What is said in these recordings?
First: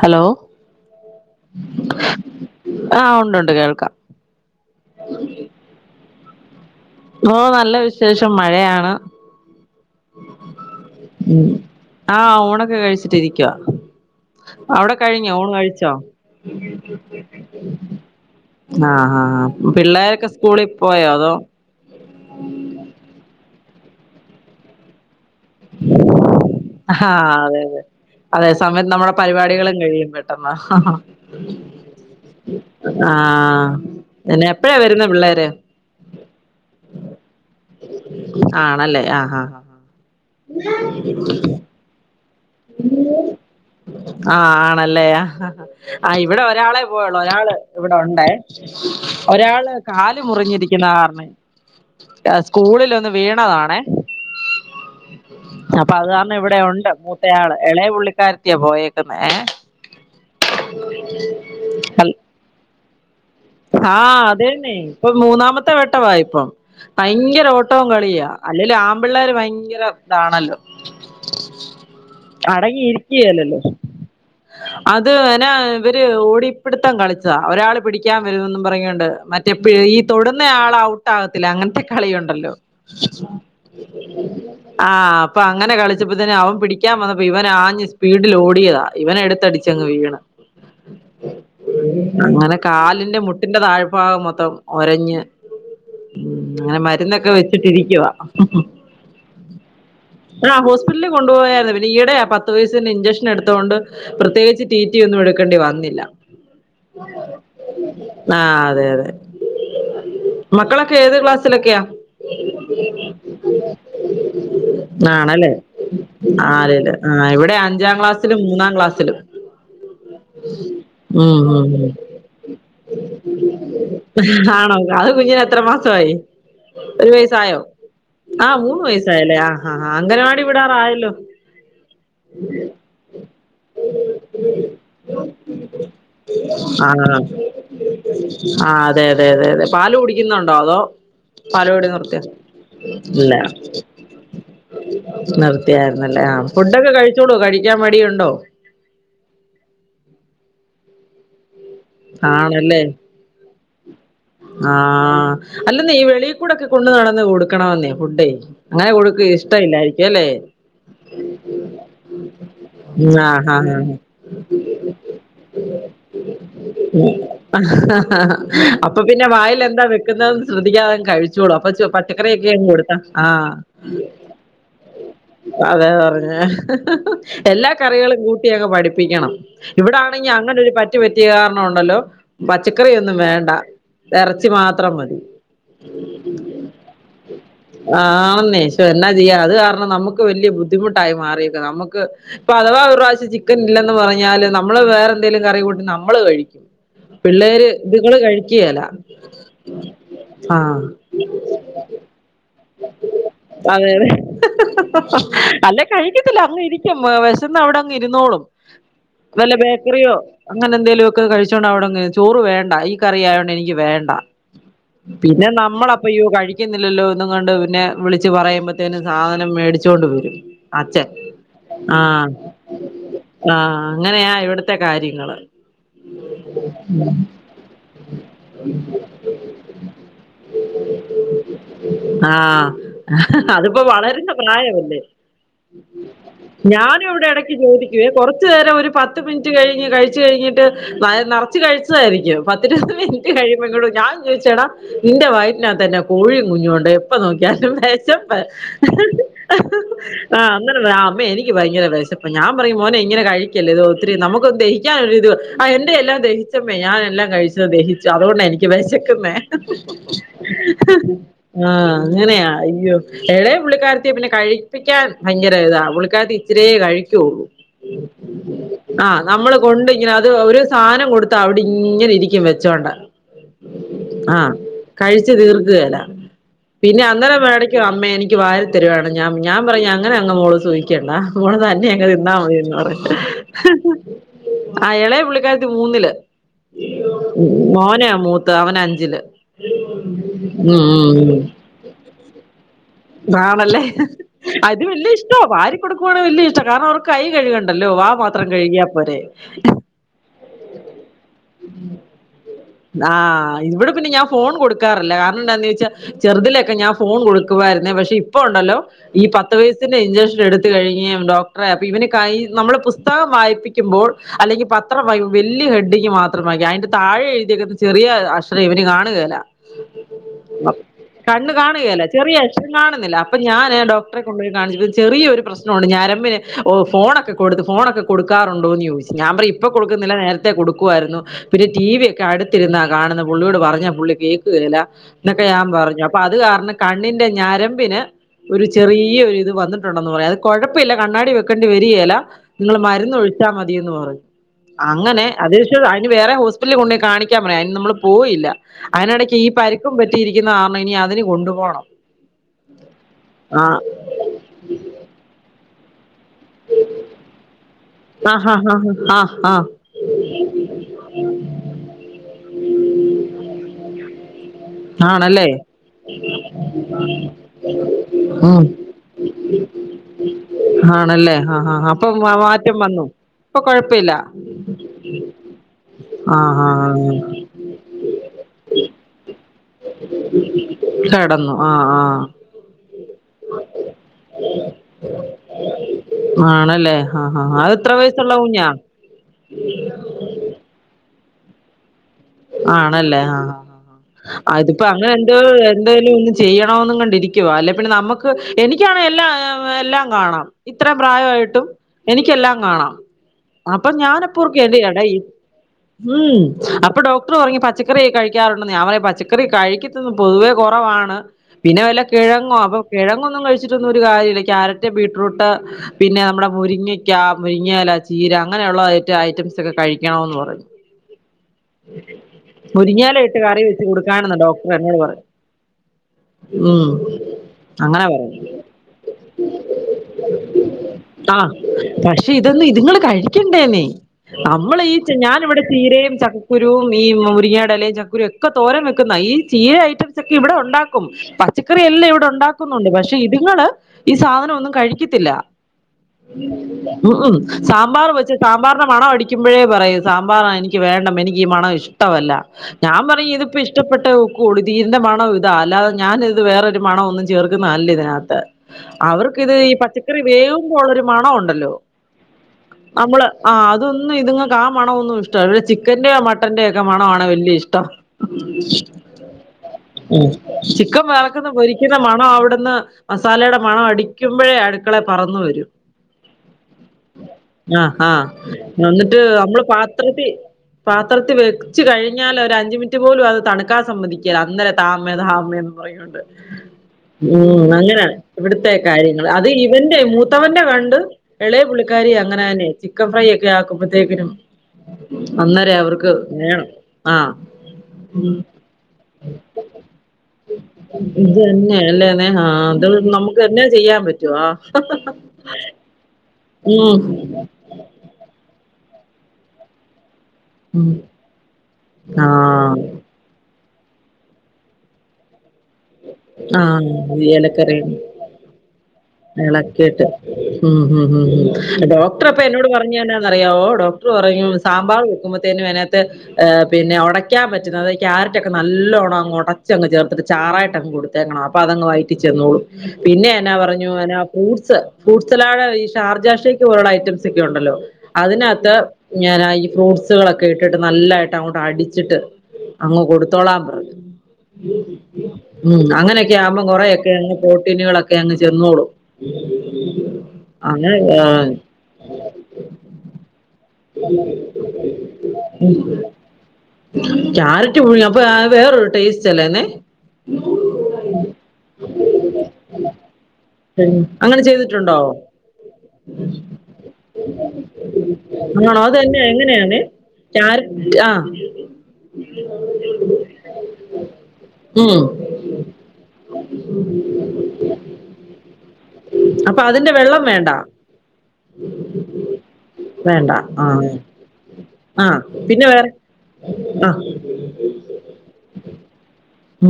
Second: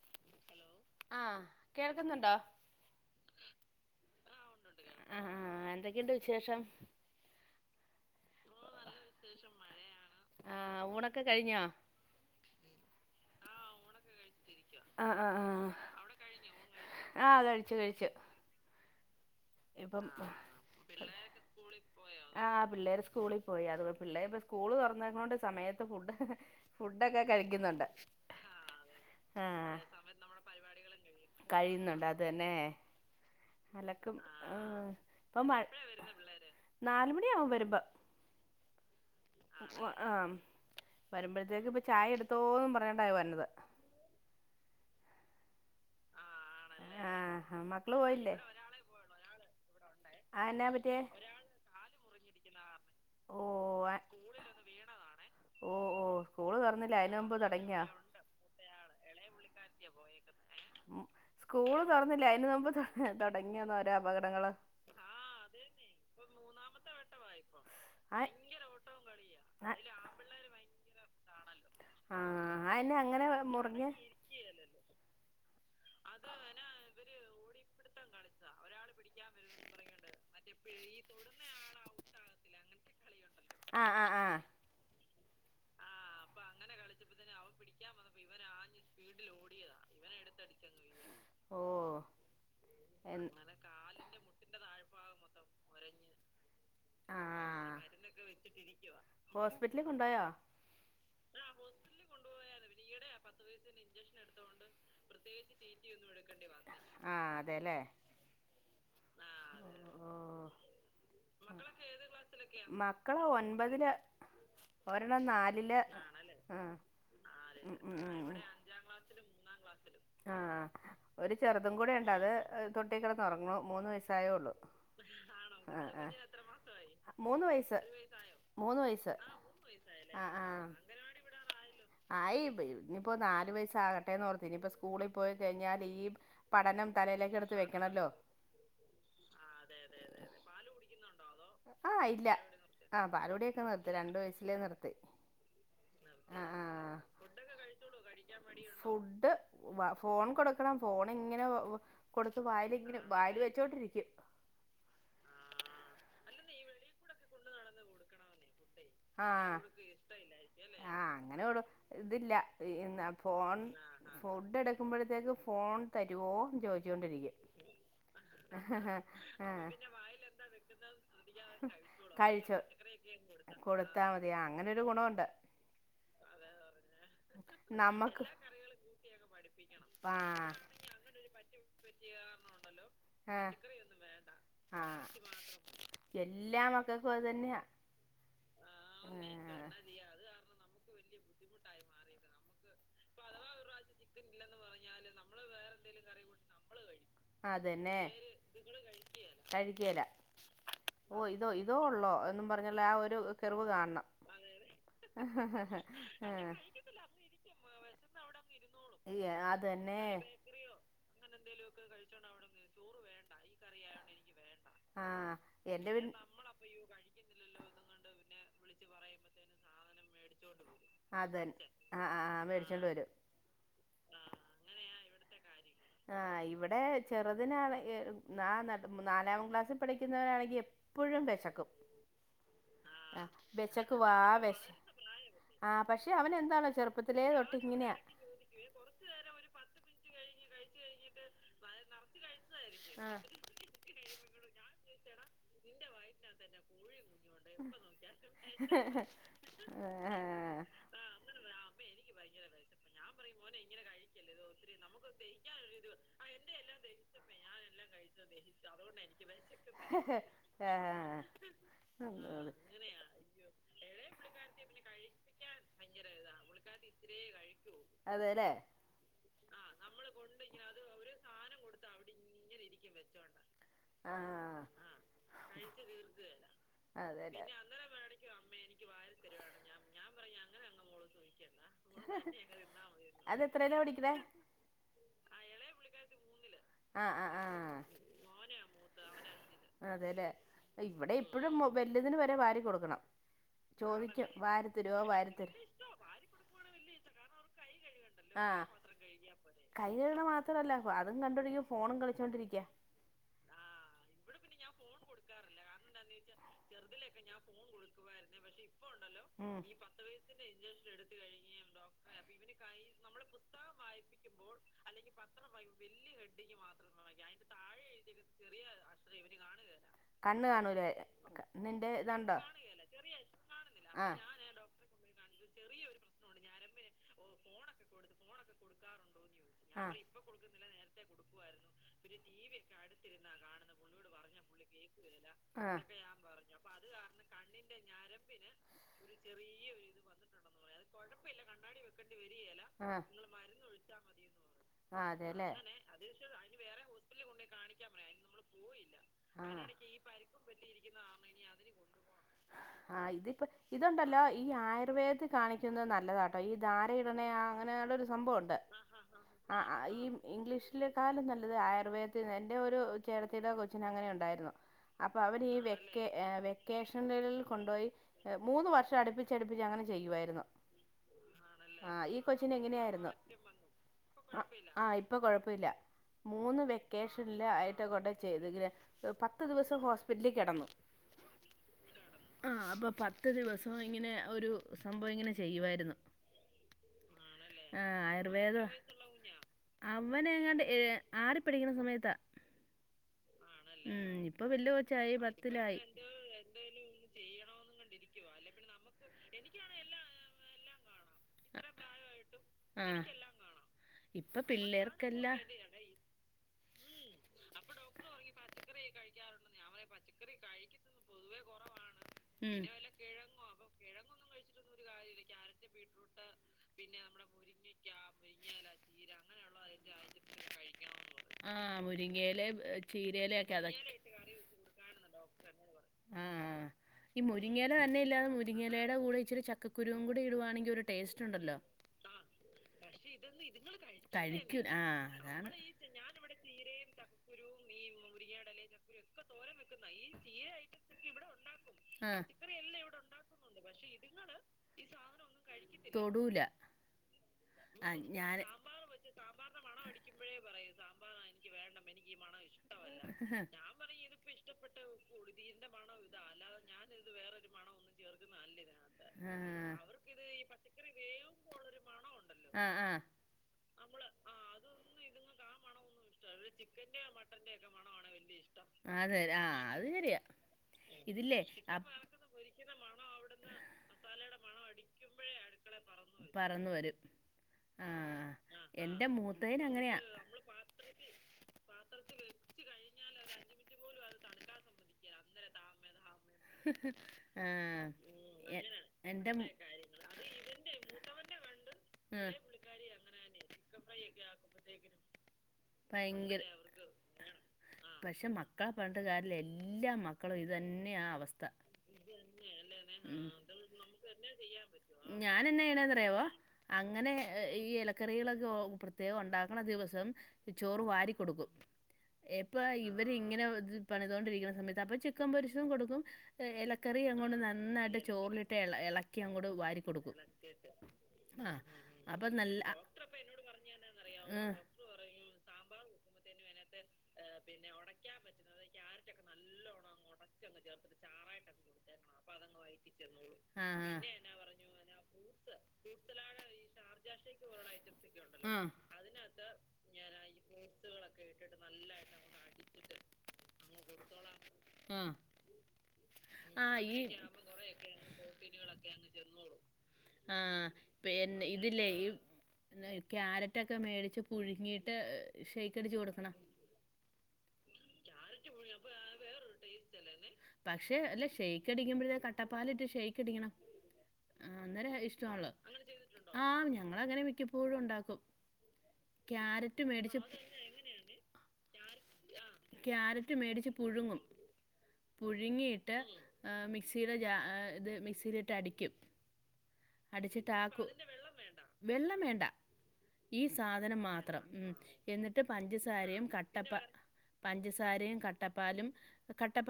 Hello. Hello. ആഹ്, കേൾക്കുന്നുണ്ടോ? ആ ഉണ്ടുണ്ട് കേൾക്കാം ആഹ് ഉണ്ടുണ്ട്. കേൾക്കുന്നുണ്ട്. ആഹ് എന്തൊക്കെണ്ട് വിശേഷം. ഓഹ് നല്ല വിശ് വിശേഷമായ് ഓഹ് നല്ല വിശേഷം. മഴയാണ്. ആഹ് ഊണൊക്കെ കഴിഞ്ഞാ. ആഹ്, ഊണൊക്കെ കഴിച്ചിട്ടിരിക്കുവാ. അവിടെ ആ ആ കഴിഞ്ഞൊ. ആ ഊൺകഴിച്ചോ. ആ കഴിച്ചു കഴിച്ചു ആഹ് ഹാ ഹാ പിള്ളേരൊക്കെ സ്കൂളീ പോയോ, അതോ? പൊയോ. ആഹ് പിള്ളേര് സ്കൂളീ പോയി. അത് പേ പിള്ളേര് സ്കൂള് തുറന്നെയ്നം കൊണ്ട് സ് സമയത്ത് ഫുഡ് ഹ് ഹ് ആ ഫുഡൊക്കെ അതെ അതെ കഴിക്കുന്നുണ്ട്. അതെ സമയത്ത് നമ്മുടെ ആഹ്, അതെ. പരിപാടികളും കഴിയും അപ്പൊ നമ്മുടെ പെട്ടെന്ന് പരിപാടികളെക്കെ. കഴിയുന്നുണ്ട് അത് തന്നെ. ആ അലക്കും പിന്നെ എപ്പഴാ ആഹ് വരുന്നെ ഇപ്പൊ പിള്ളേര് മഴ എപ്പഴാ വരുന്ന് പിള്ളേരെ നാലുമണിയാവും വരുമ്പേ, ആണല്ലേ ആ ആ വആം. വരുമ്പഴ്ത്തേക്ക് പ്പ ചായ എട് ആഹ് ആണല്ലേ. ആഹ് ഇവിടെ ഒരാളെ പോയുള്ളൂ ഒരാള് ആ ഇവിടെ മക്കള് ഉണ്ടേ. പോയില്ലേ ഒരാള് കാല് അതെന്നാ മുറിഞ്ഞിരിക്ക്ണ പറ്റിയേ കാർണെ. യാ സ്കൂളിലൊന്ന് ഓ വീണതാണേ. ആ ഓ ഓ അപ്പത് കാർണം സ്കൂള് ഇവിടെ ഉണ്ട് തുറന്നില്ല അതിന് മുമ്പ് മൂത്തയാള് തുടങ്ങിയോ എളെ പുള്ളിക്കാരത്തിയാ പോയേക്കുന്നെ ഏഹ് ക നോമ്പ് തൊ ഹെ തൊടങ്ങിയേ ആഹ് അതെന്നെ ഇപ്പൊ മൂന്നാമത്തെ വട്ടവാ ഇപ്പം ഭയങ്കര ഓട്ടവും ആ കളിയാ. അല്ലേലും ആമ്പിള്ളേര് ഭയങ്കര ഇതാണല്ലോ. ആഹ് അയെന്നെ അങ്ങനെ അടങ്ങിയിരിക്കുകയല്ലല്ലോ മുറിഞ്ഞ്. അത് നാ ഇവര് ഓടിപ്പിടുത്തം കളിച്ചെതാ ഒരാള് പിടി ക്കാൻ വരൂന്നും പറഞ്ഞിങ്ങോണ്ട് മറ്റേ പ്പി ഈ തൊടുന്ന ആള് ഔട്ടാകത്തില്ല അങ്ങനത്തെ കളിയുണ്ടല്ലോ. ആഹ് ആഹ് ആഹ് ആഹ് അപ്പൊ അങ്ങനെ കളിച്ചപ്പത്തേന് അവൻ പിടിക്കാൻ വന്നപ്പോ ഇവനാഞ്ഞ് സ്പീഡിലോഡിയതാ ഇവനെ എടുത്തടിച്ചങ്ങ് വീണ്. ഓ അങ്ങനെ. കാലിന്റെ എൻ- മുട്ടിന്റെ താഴ്ഭാഗം മൊത്തം ഒരഞ്ഞ് അങ്ങനെ മര് ആ ന്നെക്കെ വെച്ചിട്ടിരിക്കുവാ ഹോസ്പിറ്റലിൽ കൊണ്ടുപോയോ ആഹ് ഹോസ്പിറ്റലിൽ കൊണ്ടുപോയായിരുന്നു പിന്നെ ഈയിടെയാ പത്ത് പത്ത് വയസ്സിൻ്റെ ഇഞ്ചക്ഷൻ എടുത്തോണ്ട് പ്രത്യേകിച്ച് ടി ടി ഒന്നും എടുക്കേണ്ടി വന്നില്ല. ആഹ് ആഹ് അതെ അതെ ഓ ഓ മക്കളൊക്കെ ഏത് ക്ലാസ്സ് സിലൊക്കെയാ മക്കള് ഒൻപതില് ഒരെണ്ണം ആണല്ലേ നാലില് ആഹ് അതേല്ലേ ആഹ് ഇവിടെ ഉം ഉം അഞ്ചാം ഉം ക്ലാസ്സിലും ഉം മൂന്നാം ക്ലാസ്സിലും ആഹ് ഒരു ഉം ഉം ചെറുതും ഉം കൂടെ ഉണ്ട് അത് തൊട്ടി കിടന്ന് ഉറങ്ങുവാ മൂന്ന് വയസ്സായുള്ളൂ ആണോ അത് കുഞ്ഞിന് എത്ര ആഹ് ആഹ് മാസമായി ഒരു മൂന്ന് വയസ്സായോ വയസ്സ് ആ മൂന്ന് വയസ്സ് വയസ്സായല്ലേ ആ ആ ആഹ് അംഗനവാടി ആഹ് വിടാറായല്ലോ ആയി ഇനിയിപ്പോൾ നാല് വയസ്സാകട്ടെന്ന് ഓർത്തിനി ഇപ്പോൾ സ്കൂളിൽ പോയി കഴിഞ്ഞാൽ ഈ പഠനം ആ തലയിലേക്ക് എടുത്ത് വെക്കണല്ലോ ആഹ് അതെ അതെ അതെ അതെ പാല് കുടിക്കുന്നുണ്ടോ അതോ പാലുകുടി ആഹ് നിർത്തിയോ ഇല്ല ആഹ് ഇല്ല പാലുകുടിയൊക്കെ നിർത്തി രണ്ട് വയസ്സിലേ നിർത്തി നിർത്തിയായിരുന്നല്ലേ ആഹ് ഫുഡൊക്കെ കഴി ച്ചോളോ കഴിക്കാൻ മടിയുണ്ടോ ഫുഡ് ഫോൺ കൊടുക്കണം ഫോൺ ഇങ്ങനെ കൊടുത്ത് ആണല്ലേ വായലിങ്ങനെ വായില് വെച്ചോണ്ടിരിക്കും ആഹ് അല്ലെന്ന ഈ വെളിയിൽക്കൂടൊക്കെ കൊണ്ട് നടന്ന് കൊടു ആഹ് ഇല്ലായിരിക്കും അല്ലേ ആഹ് അങ്ങനെ കൊടു ഇതില്ലാ ആഹ് ഫോൺ ആഹ് ഫുഡ് എടുക്കുമ്പോഴത്തേക്ക് ഫോൺ തരുവോന്ന് ചോദിച്ചോണ്ടിരിക്കും അപ്പൊ പിന്നെ വായിൽ ആഹ് എന്താ വെക്കുന്നെന്ന് ശ്രദ്ധിക്കാതെ കഴി ച്ചോളും [unintelligible] കഴിച്ചു കൊടുത്താ മതി അങ്ങനൊരു ഗുണമുണ്ട് അതെ പറഞ്ഞേ എല്ലാ കറികളും നമ്മക്ക് കൂട്ടി അങ്ങ് പഠിപ്പിക്കണം ഇവിടാണെങ്കിൽ ആഹ് അങ്ങനെ ഒരു പറ്റ് പറ്റ റ്റിയ കാരണം ഉണ്ടല്ലോ പച്ചക്കറി ഒന്നും വേണ്ട ആഹ് ഇറച്ചി മാത്രം ആഹ് മതി എല്ലാ മകക്കും അത് തന്ന്യാ ആന്നേ ശ്ശോ എന്നാ ചെയ്യാനാ അത് ആന്നെ പക്ഷെ എന്നാ ചെയ്യ അത് കാര്ണം നമുക്ക് വലിയ ബുദ്ധിമുട്ടായി മാറിയേക്ക നമക്ക് ഇപ്പൊ അഥവാ ഒരു പ്രാവശ്യം ചിക്കൻ ഇല്ലെന്ന് പറഞ്ഞാല് നമ്മള് വേറെ എന്തേലും കറി കൂട്ടി നമ്മ മ്മള് കഴിക്കും പിള്ളേര് അതന്നെ ഇതുങ്ങള് കഴിക്കേല കഴിക്കേല ഓഹ് ഇതൊ ഇതോ ഉള്ളോ എന്നും പറഞ്ഞുള്ള ആഹ് ഒരു കെർവ് അതെ കാണണം അതെ അല്ലെ കഴിക്കത്തില്ല അവിടെ ഇരിക്കും വിശ വിശന്ന് അവിടങ്ങ് ഇരുന്നോളും ഏഹ് വല്ല അത് തന്നെ ബേക്കറിയോ അങ്ങനെ എന്തേലൊക്ക കഴിച്ചോണ്ട് അവിടങ്ങ് ചോറ് വേണ്ട ഈ കറി ആയോണ്ട് എനിക്ക് വേണ്ട ആഹ് പിന്നെ നമ്മള് എന്റെ വീ അപ്പൊ അയ്യോ കഴിക്കുന്നില്ലല്ലൊ എന്നും കണ്ട് പിന്നെ വിളിച്ച് പറയുമ്പത്തേന് സാധനം മേടി ച്ചോണ്ട് വരും അച്ഛൻ അതൻ ആഹ് മേടിച്ചോണ്ട് വരും ആഹ് അങ്ങനെയാ ഇവിട്ത്തെ കാര്യങ്ങള് ആഹ് ഇവിടെ ചെറ്തിനാണ് നാലാം ക്ലാസ്സി പഠിക്കുന്നവനാണെങ്കി എപ്പഴും വെശക്കും ആഹ് വെശക്കുവാ വെശ ആഹ് പക്ഷെ അവൻ എന്താണോ ഞാനു ഇവിടെ ചെറുപ്പത്തിലേ എടക്ക് തൊട്ട് ഇങ്ങനെയാ ചോദിക്കുവേ കൊറച്ചു നേരം ഒരു പത്ത് മിനിറ്റ് കഴിഞ്ഞ് കഴിച്ച് കഴി ഞ്ഞിട്ട് വയർ നെറച്ച് കഴിച്ചതായിരിക്കും പത്തിരുപത് മിനിറ്റ് കഴിയുമ്പൊ ഞാൻ ആഹ് ചോദിച്ചെടാ നിന്റെ വയറ്റിനകത്ത് എന്നാ കോഴിം കുഞ്ഞുണ്ടൊ എപ്പൊ നോക്ക്യാലും വെശപ്പ് ആഹ് അങ്ങനെ അമ്മേ എനിക്ക് ഭയങ്കര വെശപ്പ് ഞാൻ പറയും മോനെ ഇങ്ങനെ കഴിക്കല്ലെ ഇതൊത്തിരി നമുക്ക് ദഹി ദഹിക്കാനൊരിത് എന്റെ എല്ലാം ദഹിച്ചമ്മേ ഞാനെല്ലാം കഴിച്ചത് ദഹിച്ചു അതുകൊണ്ട് എനിക്ക് വെശക്ക്ന്നെ ആഹ് ആഹ് അങ്ങനെയാ അയ്യൊ എളയ പുള്ളിക്കാര്ത്തിയെ പിന്നെ കഴി ഴിക്കാൻ ഭയങ്കര ഇതാ പുള്ളിക്കാര്ത്തി ഇച്ചിരിയേ കഴിക്കൊള്ളു അതെല്ലേ ആഹ് ന മ്മള് കൊണ്ടിങ്ങനെ അത് ഒരു സാധനം കൊടുത്താ അവിടെ ഇങ്ങനെ ഇരിക്കും വെച്ചോണ്ട് ആഹ് കഴിച്ച് തീർക്കേല പിന്നെ അന്നേരം അതെല്ലേ വേടിയ്ക്കും അമ്മേ എനിക്ക് വാരി തരുവാണ് ഞാ ഞാൻ പറയും അങ്ങനെ അങ്ങ് മോള് സുഖി ണ്ട മോള് തന്നെയങ്ങ് തിന്നാ മതിയെന്ന് പറയും അതെത്രയിലാ പഠിക്കണേ ആഹ് എളയ പുള്ളിക്കാര്ത്തി മൂന്നില് ആഹ് ആഹ് ആഹ് മോനാ മൂത്ത അവനഞ്ചില് ഉം അതെല്ലേ ഉം ഇവിടെ ഇപ്പഴും വല്ലതിന് വരെ വാരി കൊടുക്കണം ആണല്ലെ ചോദിക്കും അത് വാരിത്തരുവോ വല്യ ഇഷ്ട്വാ വാരിത്തരു വാരി കൊടുക്കുവാണെ വല്യ ഇഷ്ട കാരണം അവർക്ക് അപ്പൊ കൈ കഴുകണ്ടല്ലോ വാ മാത്രം ആഹ് കഴുകിയ കൈ കഴുക്ണത് മാത്രല്ല അപ്പൊ അതും കണ്ടോണ്ടിരിക്കും ഫോണും കളിച്ചോണ്ടിരിക്ക്യാ ആഹ് ഇവിടെ പിന്നെ ഞാൻ ഫോൺ കൊടുക്കാറില്ല കാരണം എന്താന്ന് ചോച്ചാൽ ചെറുതിലൊക്കെ ഞാൻ ഫോൺ കൊടുക്കുവായിരുന്നെ പക്ഷെ ഇപ്പ ഉണ്ടല്ലൊ ഈ പത്ത് ഉം വയസ്സിന്റെ ഇഞ്ചക്ഷൻ എടുത്ത് കഴിഞെ ഡോക്ടറേപ്പ ഇവന് കയ്യ് നമ്മള് പുസ്തകം വായിപി ക്കുമ്പോൾ അല്ലെങ്കി പത്രം വല്യ ഹെഡിങ് മാത്രം വായിക്ക അതിന്റെ താഴെ [unintelligible] ചെറിയ അക്ഷര ഇവന് കാണുകേല കണ്ണ് കാണൂല കണ്ണ് കണ്ണിന്റെ കാണ്കേല ചെറിയ ഇതുണ്ടോ കാണുന്നില്ല അപ്പൊ ഞാൻ ആഹ് ഡോക്ടറെ കൊണ്ടോയി കാണിച്ച് ചെറിയൊരു പ്രശ്നവുണ്ട് ഞരമ്പിന് ഓഹ് ഫോണൊക്ക ഫോണൊക്ക കൊടുക്കാറുണ്ടോന്ന് ചോദിച്ച് ഞാൻ പറഞ് ഇപ്പൊ ആഹ് കൊടുക്കുന്നില്ല നേരത്തെ കൊടുക്കുവായിരുന്നു പിന്നെ ടീ വി അടുത്തിര്ന്ന കാണുന്നെ പുള്ളിയോട് പറഞ്ഞ പുള്ളി കേൾക്കേല എന്നൊക്കെ ഞാൻ ആഹ് പറഞ്ഞു അപ്പൊ അത് കാര്ണം കണ്ണിന്റെ ഞരമ്പിന് ഒരു ചെറിയൊരു ഇത് വന്നിട്ടുണ്ടെന്ന് പറഞ് അത് കുഴപ്പല്ല കണ്ണാടി വെക്കണ്ടി വരികേല്ല ആഹ് ആഹ് അങ്ങനെ അതേലെ അതിന് ശേഷം അതിന് വേറെ ഹോസ്പിറ്റലിൽ കൊണ്ടുപോയി കൊണ്ട പറയാം അതിന് കാണിക്കാൻ നമ്മൾ പറയാ അയിന് നമ്മള് പോയില്ല അതിനിടയ്ക്ക് ഈ അയിന്റെടക് ഈ പരിക്കും കാരണം പറ്റിയിരിക്കുന്ന കാര്ണം ഇനി അതിന് കൊണ്ടുപോകണം ആഹ് ഇതിപ്പൊ ആ ഇതുണ്ടല്ലൊ ഈ ആയുർവേദത്തി കാണിക്കുന്നെ നല്ലതാട്ടൊ ഈ ധാരയിട്ന്നെ ആഹ് അങ്ങനെയുള്ളൊരു സംഭവുണ്ട് ആഹ് ഈ ഇംഗ്ലീഷിനെ കാളും നല്ലത് ആയുർവേദത്തിൽ എൻ്റെ ഒരു ചേട്ടത്തിയുടെ കൊച്ചിനെ അങ്ങനെ ഉണ്ടായിരുന്നു. ആഹ് അപ്പൊ അവര് ആണല്ലേ ഈ വെക്ക ഏ വെക്കേഷനൽ കൊണ്ടുപോയി ഉം മൂന്ന് വർഷം പക്ഷേ അടുപ്പിച്ച് അടുപ്പിച്ച് അങ്ങനെ ചെയ്യുവായിരുന്നു. ആണല്ലേ ആ ആഹ് ആഹ് അപ്പം കൊച്ചിന ഇങ്ങനെയായിരുന്നു ആ ഇപ്പൊ കൊഴപ്പല്ല മൂന്ന് ആഹ് ആഹ് വെക്കേഷനില് ആയിട്ട് ങ്ങോട്ട് ചെയ്ത്ക്ക്ണ് പ പത്ത് ദിവസം ഹോസ്പിറ്റലിൽ കിടന്നു കെടന്നു ആഹ് ആഹ് ആ അപ്പൊ പത്ത് ദിവസം ഇങ്ങനെ ഒരു സംഭവം ഇങ്ങനെ ചെയ്യുവായിരുന്നു. ആണല്ലേ ആ ഹാ അത് എത്ര വയസ്സുള്ള കുഞ്ഞാ? അവനങ്ങാണ്ട് ഏ ആറിൽ പഠിക്കുന്ന സമയത്താ ആണല്ലേ ആഹാ ഉം ഇപ്പൊ വല്യ അതിപ്പോ അങ്ങനെ കൊച്ചായി എന്തേ പത്തിലായി എന്തോലും ഒ ചെയ്യണന്ന് കണ്ടിരിക്കുവ അല്ലെ പിന്നെ നമുക്ക് എനിക്കാണ് എല്ലാം എല്ലാം കാണാം. ഇത്ര പ്രായമായിട്ടും എനിക്കെല്ലാം കാണാം. ആഹ് അപ്പൊ ഇപ്പൊ ഞാനപ്പോർക്കും എടി എടൈ പിള്ളേർക്കെല്ലാം ഉ അപ്പൊ ഡോ [unintelligible] പച്ചക്കറി കഴിക്കാറുണ്ടന്ന് ഞാൻ പറയാ പച്ചക്കറി കഴിക്കുന്നത് പൊതുവേ കുറവാണ്. പിന്നെ വല്ല കിഴങ്ങോ ഉം അപ്പൊ കിഴങ്ങൊന്നും കഴിച്ചിട്ടൊന്നും ഒരു കാര്യല്ല. ക്യാരറ്റ് ബീട്രൂട്ട് പിന്നെ നമ്മുടെ മുരിങ്ങയ്ക്ക മുരിങ്ങയില ചീര അങ്ങനെയുള്ളത് ഐറ്റംസൊക്കെ കഴിക്കണമെന്ന് പറഞ്ഞു. ആഹ് മുരിങ്ങയില മുരിങ്ങയില ചീരയില ഇട്ട് ഒക്കെ കറി വെച്ച് അതൊക്കെ കൊടുക്കാനെന്ന് ഡോക്ടർ എന്നോട് പറഞ്ഞു ആ ഉം ഈ മുരിങ്ങല തന്നെ അങ്ങനെ പറഞ്ഞു ഇല്ലാതെ മുരിങ്ങലയുടെ കൂടെ ഇച്ചിരി ചക്കുരുവും കൂടി ഇടുകവാണെങ്കിൽ ഒരു ടേസ്റ്റ് ആ ഉണ്ടല്ലോ പക്ഷേ ഇതൊന്ന ഇതുങ്ങൾ കഴിക്കണ്ടേന്നേ കഴിക്കൂ നമ്മൾ ആ ഈ അതാണ് ഞാനിവിടെ ചീരയും ച കുരുവും ഈ മുരിങ്ങടെ എലിം ചക്കുരു ഒക്കെ തോരൻ വെക്കുന്ന ഈ ചീര ഐറ്റംസ് ഒക്കെ ഇവിടെ ഉണ്ടാക്ക പച്ചക്കറി എല്ലാം ആ ഇവിടെ ഉണ്ടാക്കുന്നുണ്ട് പക്ഷേ ഇതുങ്ങള് ഈ സാധനം ഒന്നും കഴിക്കത്തില്ല. തൊടൂല ഉ ഉ ആ സാമ്പാർ വെച്ച ഞാൻ സാമ്പാറിന്റെ മണം അടിക്കുമ്പോഴേ പറയും സാമ്പാറാ എനിക്ക് വേണ്ടാ എനിക്ക്ഈ മണം ഇഷ്ടമല്ല ഞാൻ പറയും ഇതിപ്പോ ഇഷ്ടപ്പെട്ട കൊടുതിന്റെ മണ ന്റെ മണ ഇതാ അല്ലാതെ ഞാന് ഇത് വേറൊരു മണ ചേർക്കുന്നതല്ല ഒന്നും ചേർക്കുന്ന അല്ലത് ആഹ് റി വേവുമ്പോൾ ഒരു മണ ഉണ്ടല്ലോ ആ നമ്മള് ആ അതൊന്നും ഇതുങ്ങക്ക് ആ മണൊന്നും ഇഷ്ട്ടല്ല. കറി ചിക്കൻ ന്റെയോ മട്ടന്റെ ഒക്കെ മണാണ് വല്യ ഇഷ്ടം. ആ അതെ ആ അത് ശരിയാ ചിക്കൻ ഇതില്ലേ വറക്ക്ന്ന അപ്- പൊരിക്കുന്ന മണ അവിടുന്ന് മസാലയുടെ മണോ അടിക്കുമ്പോഴേ അടുക്കളെ പറന്നു വരും. പറന്ന് വരും ആ ആഹ്, ആഹ് എൻ്റെ നിന്ന്ട്ട് മൂത്തതിന് അമ്മളെ അങ്ങനെയാ പാത്രത്തി പാത്രത്തിൽ വെച്ച് കഴ്‌ഞ്ഞാൽ ഒരഞ്ച് മിൻറ്റ് പോലും അത് തണുക്കാൻ സമ്മതിക്കേല അന്നേരം താമ്മെ താമ്മെ ന്ന് പർഞ്. ആ ഉം അങ്ങനാ എ ഇവിടുത്തെ കാര്യങ്ങൾ എൻ്റെ അത് മു- ഇവൻ തെ മൂത്തവെന്റെ കണ്ട് എളേ പുള്ളിക്കാരി ആ അങ്ങനെന്നെ ചിക്കെൻ ഫ്രൈ ഒക്കെ ആക്കുമ്പോത്തേക്കിനും. ത്തേക്ക്നും. അന്നേരം അവർക്ക് ആഹ്. പക്ഷേ മക്കളെ പർഞ്ഞിട്ട് കാര്യാല്ല എല്ലാ മക്കളും ഇതെന്നെയ അവസ്ഥ. അല്ലേ നെഹാ ആ അതും ഉം. ന്നമുക്ക് തന്നെ ചെയ്യാൻ പറ്റും ആഹ്. ഞാനെന്നാ ചെയ്യ്ണെ ന്ന്അറിയാവോ അങ്ങെനെ ഏ ഈ എലക്കറികളൊക്കെ പ്രത്യേകം ഒണ്ടാക്കണ ദിവസം ചോറ് ഉം വാരി കൊട്ക്കും. എപ്പൊ ആഹ് ഇവരിങ്ങെനെ ഇത് പണിതോണ്ടിരിക്കുന്ന സമയെത്ത് അപ്പൊ ച ക്കംപൊരിച്ചതും കൊട്ക്കും ഹ് എലക്കറി ആഹ് അങ്ങൊണ്ട് നന്നായിട്ട് ചോറിലിട്ട് എള എള എളക്കിട്ട് ഉം, ഉം, ഉം ആ ഡോക്ട്ടെർ അപ്പൊ നല്ല എന്നോട് ആ പർഞ് എന്നാ അറിയാവോ ഡോക് ടർ പറയും ഉം. സാമ്പാർ വെക്കുമ്പോ തേനു അയ്നകത്ത് പിന്നെ ഒടയ്ക്കാൻ പറ്റുന്നത് ക്യാരറ്റ് ഒക്കെന്നല്ലോണം അങ്ങ് ഒടെച്ചങ് ചേർത്തിട്ട് ചാറായിട്ടങ് കൊടുത്തേങ്ങണം അപ്പ അതങ് വയറ്റി ചെന്നോളും പിന്നെ എന്നാ ആ പർ ഞ്ഞു ആ ഫ്രൂട്ട്സ് ഫ്രൂട്ട്സാലാട ഈ ഷാർജാഷെയ്ക്ക് പോലെ ഉള്ള ഐറ്റംസ് ഒക്കെ ഒണ്ടല്ലോ ആ അതിനകത്ത് ഞാന് ഈ ഫ്രൂട്ട്സുകളൊക്കെ ഇ ഇട്ടിട്ട് ന്നല്ലായ്ട്ട് അങ്ങോട്ട് അടിച്ചിട്ട് അങ്ങ് കൊടുത്തോളാം പർഞ്ഞു. ആ ഉം അങ്ങെനൊക്കെ ആകുമ്പോ ആ ഈ കൊറെയൊക്കെ അങ്ങ് പ്രോട്ടീനുകളൊക്കെ അങ്ങ് ചെന്നോളും ആഹ് അങ്ങനെ പിൻ ആഹ് ഇതില്ലേ ഇ ന്ന് ക്യാരറ്റൊക്കെ മേടിച്ച് പുഴുങ്ങിട്ട് ഉം ക്യാരറ്റ് പുഴ്‌ങ്ങ് അപ്പൊ അഹ് വേറൊരു ടേസ്റ്റ് അല്ലേന്നെ? പക്ഷെ അല്ല ഷേക്ക് അടിക്കുമ്പഴ്‌ കട്ടപ്പാലിട്ട് ഷേക്ക് അടിക്കെണം. അങ്ങനെ ആഹ് അന്നേര ചെയ്തിട്ടുണ്ടോ അഷ്ട്ടൊണ്ല്. ആഹ് ഞങ്ങള അങ്ങെനെ മിക്കപ്പോഴും ഒണ്ടാക്കും ആണോ അതന്നെ എങ്ങനെയാണ് ക്യാരറ്റ് മേടിച്ച് ക്യാരറ്റ് ആ ക്യാരെറ്റ് മേടിച്ച് പുഴുങ്ങും. ഉം പുഴുങ്ങിയിട്ട് ആഹ് മിക്സിലെ ജാ ഇത് മിക്സിയിലിട്ട് അടിക്കും. അപ്പഠ അതിന്റെ വെ അടിച്ചിട്ടാക്കൂ വെള്ളം വേണ്ട. വേണ്ട ഈ ആ സാധനം മാത്രം ഉം ആ എന്നിട്ട് പിന്നെ വേറെ പഞ്ചസാരെയും കട്ടപ്പ ആ പഞ്ചസാരേം കട്ടപ്പാലും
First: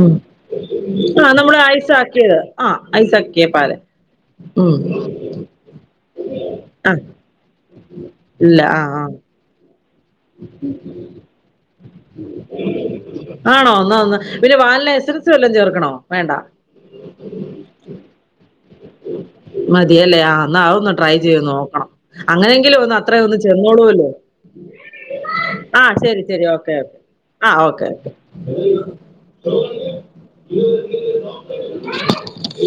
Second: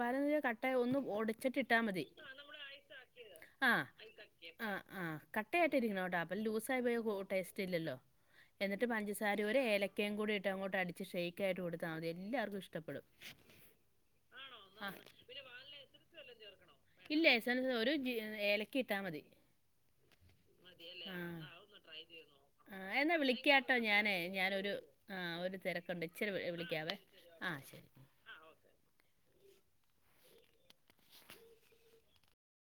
ഉം കട്ട ഒന്ന് ആ നമ്മള് ഒടച്ചിട്ട് ഐസ് ഇട്ടാമതി ആഹ് ആക്കിയത് നമ്മൾ ആ ഐസ് ഐസാക്കിയത് ആക്കിയ പാല് ആഹ് ഉം ആഹ്, ആഹ് കട്ട ആയിട്ട് ഇരിക്കണോട്ടോ അപ്പം ആ ലൂസായിപോയ കോ ടേസ്റ്റ് ഇല്ലല്ലോ. [unintelligible] എന്നിട്ട് പഞ്ചസാരെ ഒര് ഏലെ എലക്കേം കൂടിഇട്ട് അങ്ങോട്ട് അടിച്ച് ഷെയ്ക്കായ്ട്ട് കൊട്ത്താൽ മതി എല്ലാർക്കും ഇഷ്ട്ടപ്പെടും. അഹ് ത് വല്ലോം ചേർക്കണോ വേണ്ട. ഇല്ല എസെൻസ് ഒരു ഏലയ്ക്ക ഇട്ടാ മതി. മതിയല്ലേ ആഹ് അഹൊന്ന് ട്രൈ ചെയ്ത് ആഹ് നോക്കണം അങ്ങെനെങ്കിലും ആഹ് ഒന്ന് എന്നാ അത്രേ ഒന്ന് വിളിക്കാട്ടോ ചെന്നോള്ളുലോ. ഞാനേ ഞാനൊരു ആഹ് ഒരു തെരെക്കുണ്ട് ഇച്ചിരി ശരി ഓക്കെ വിളിക്കാവേ ഓക്കെ ആ ആഹ് ശെരി. [unintelligible]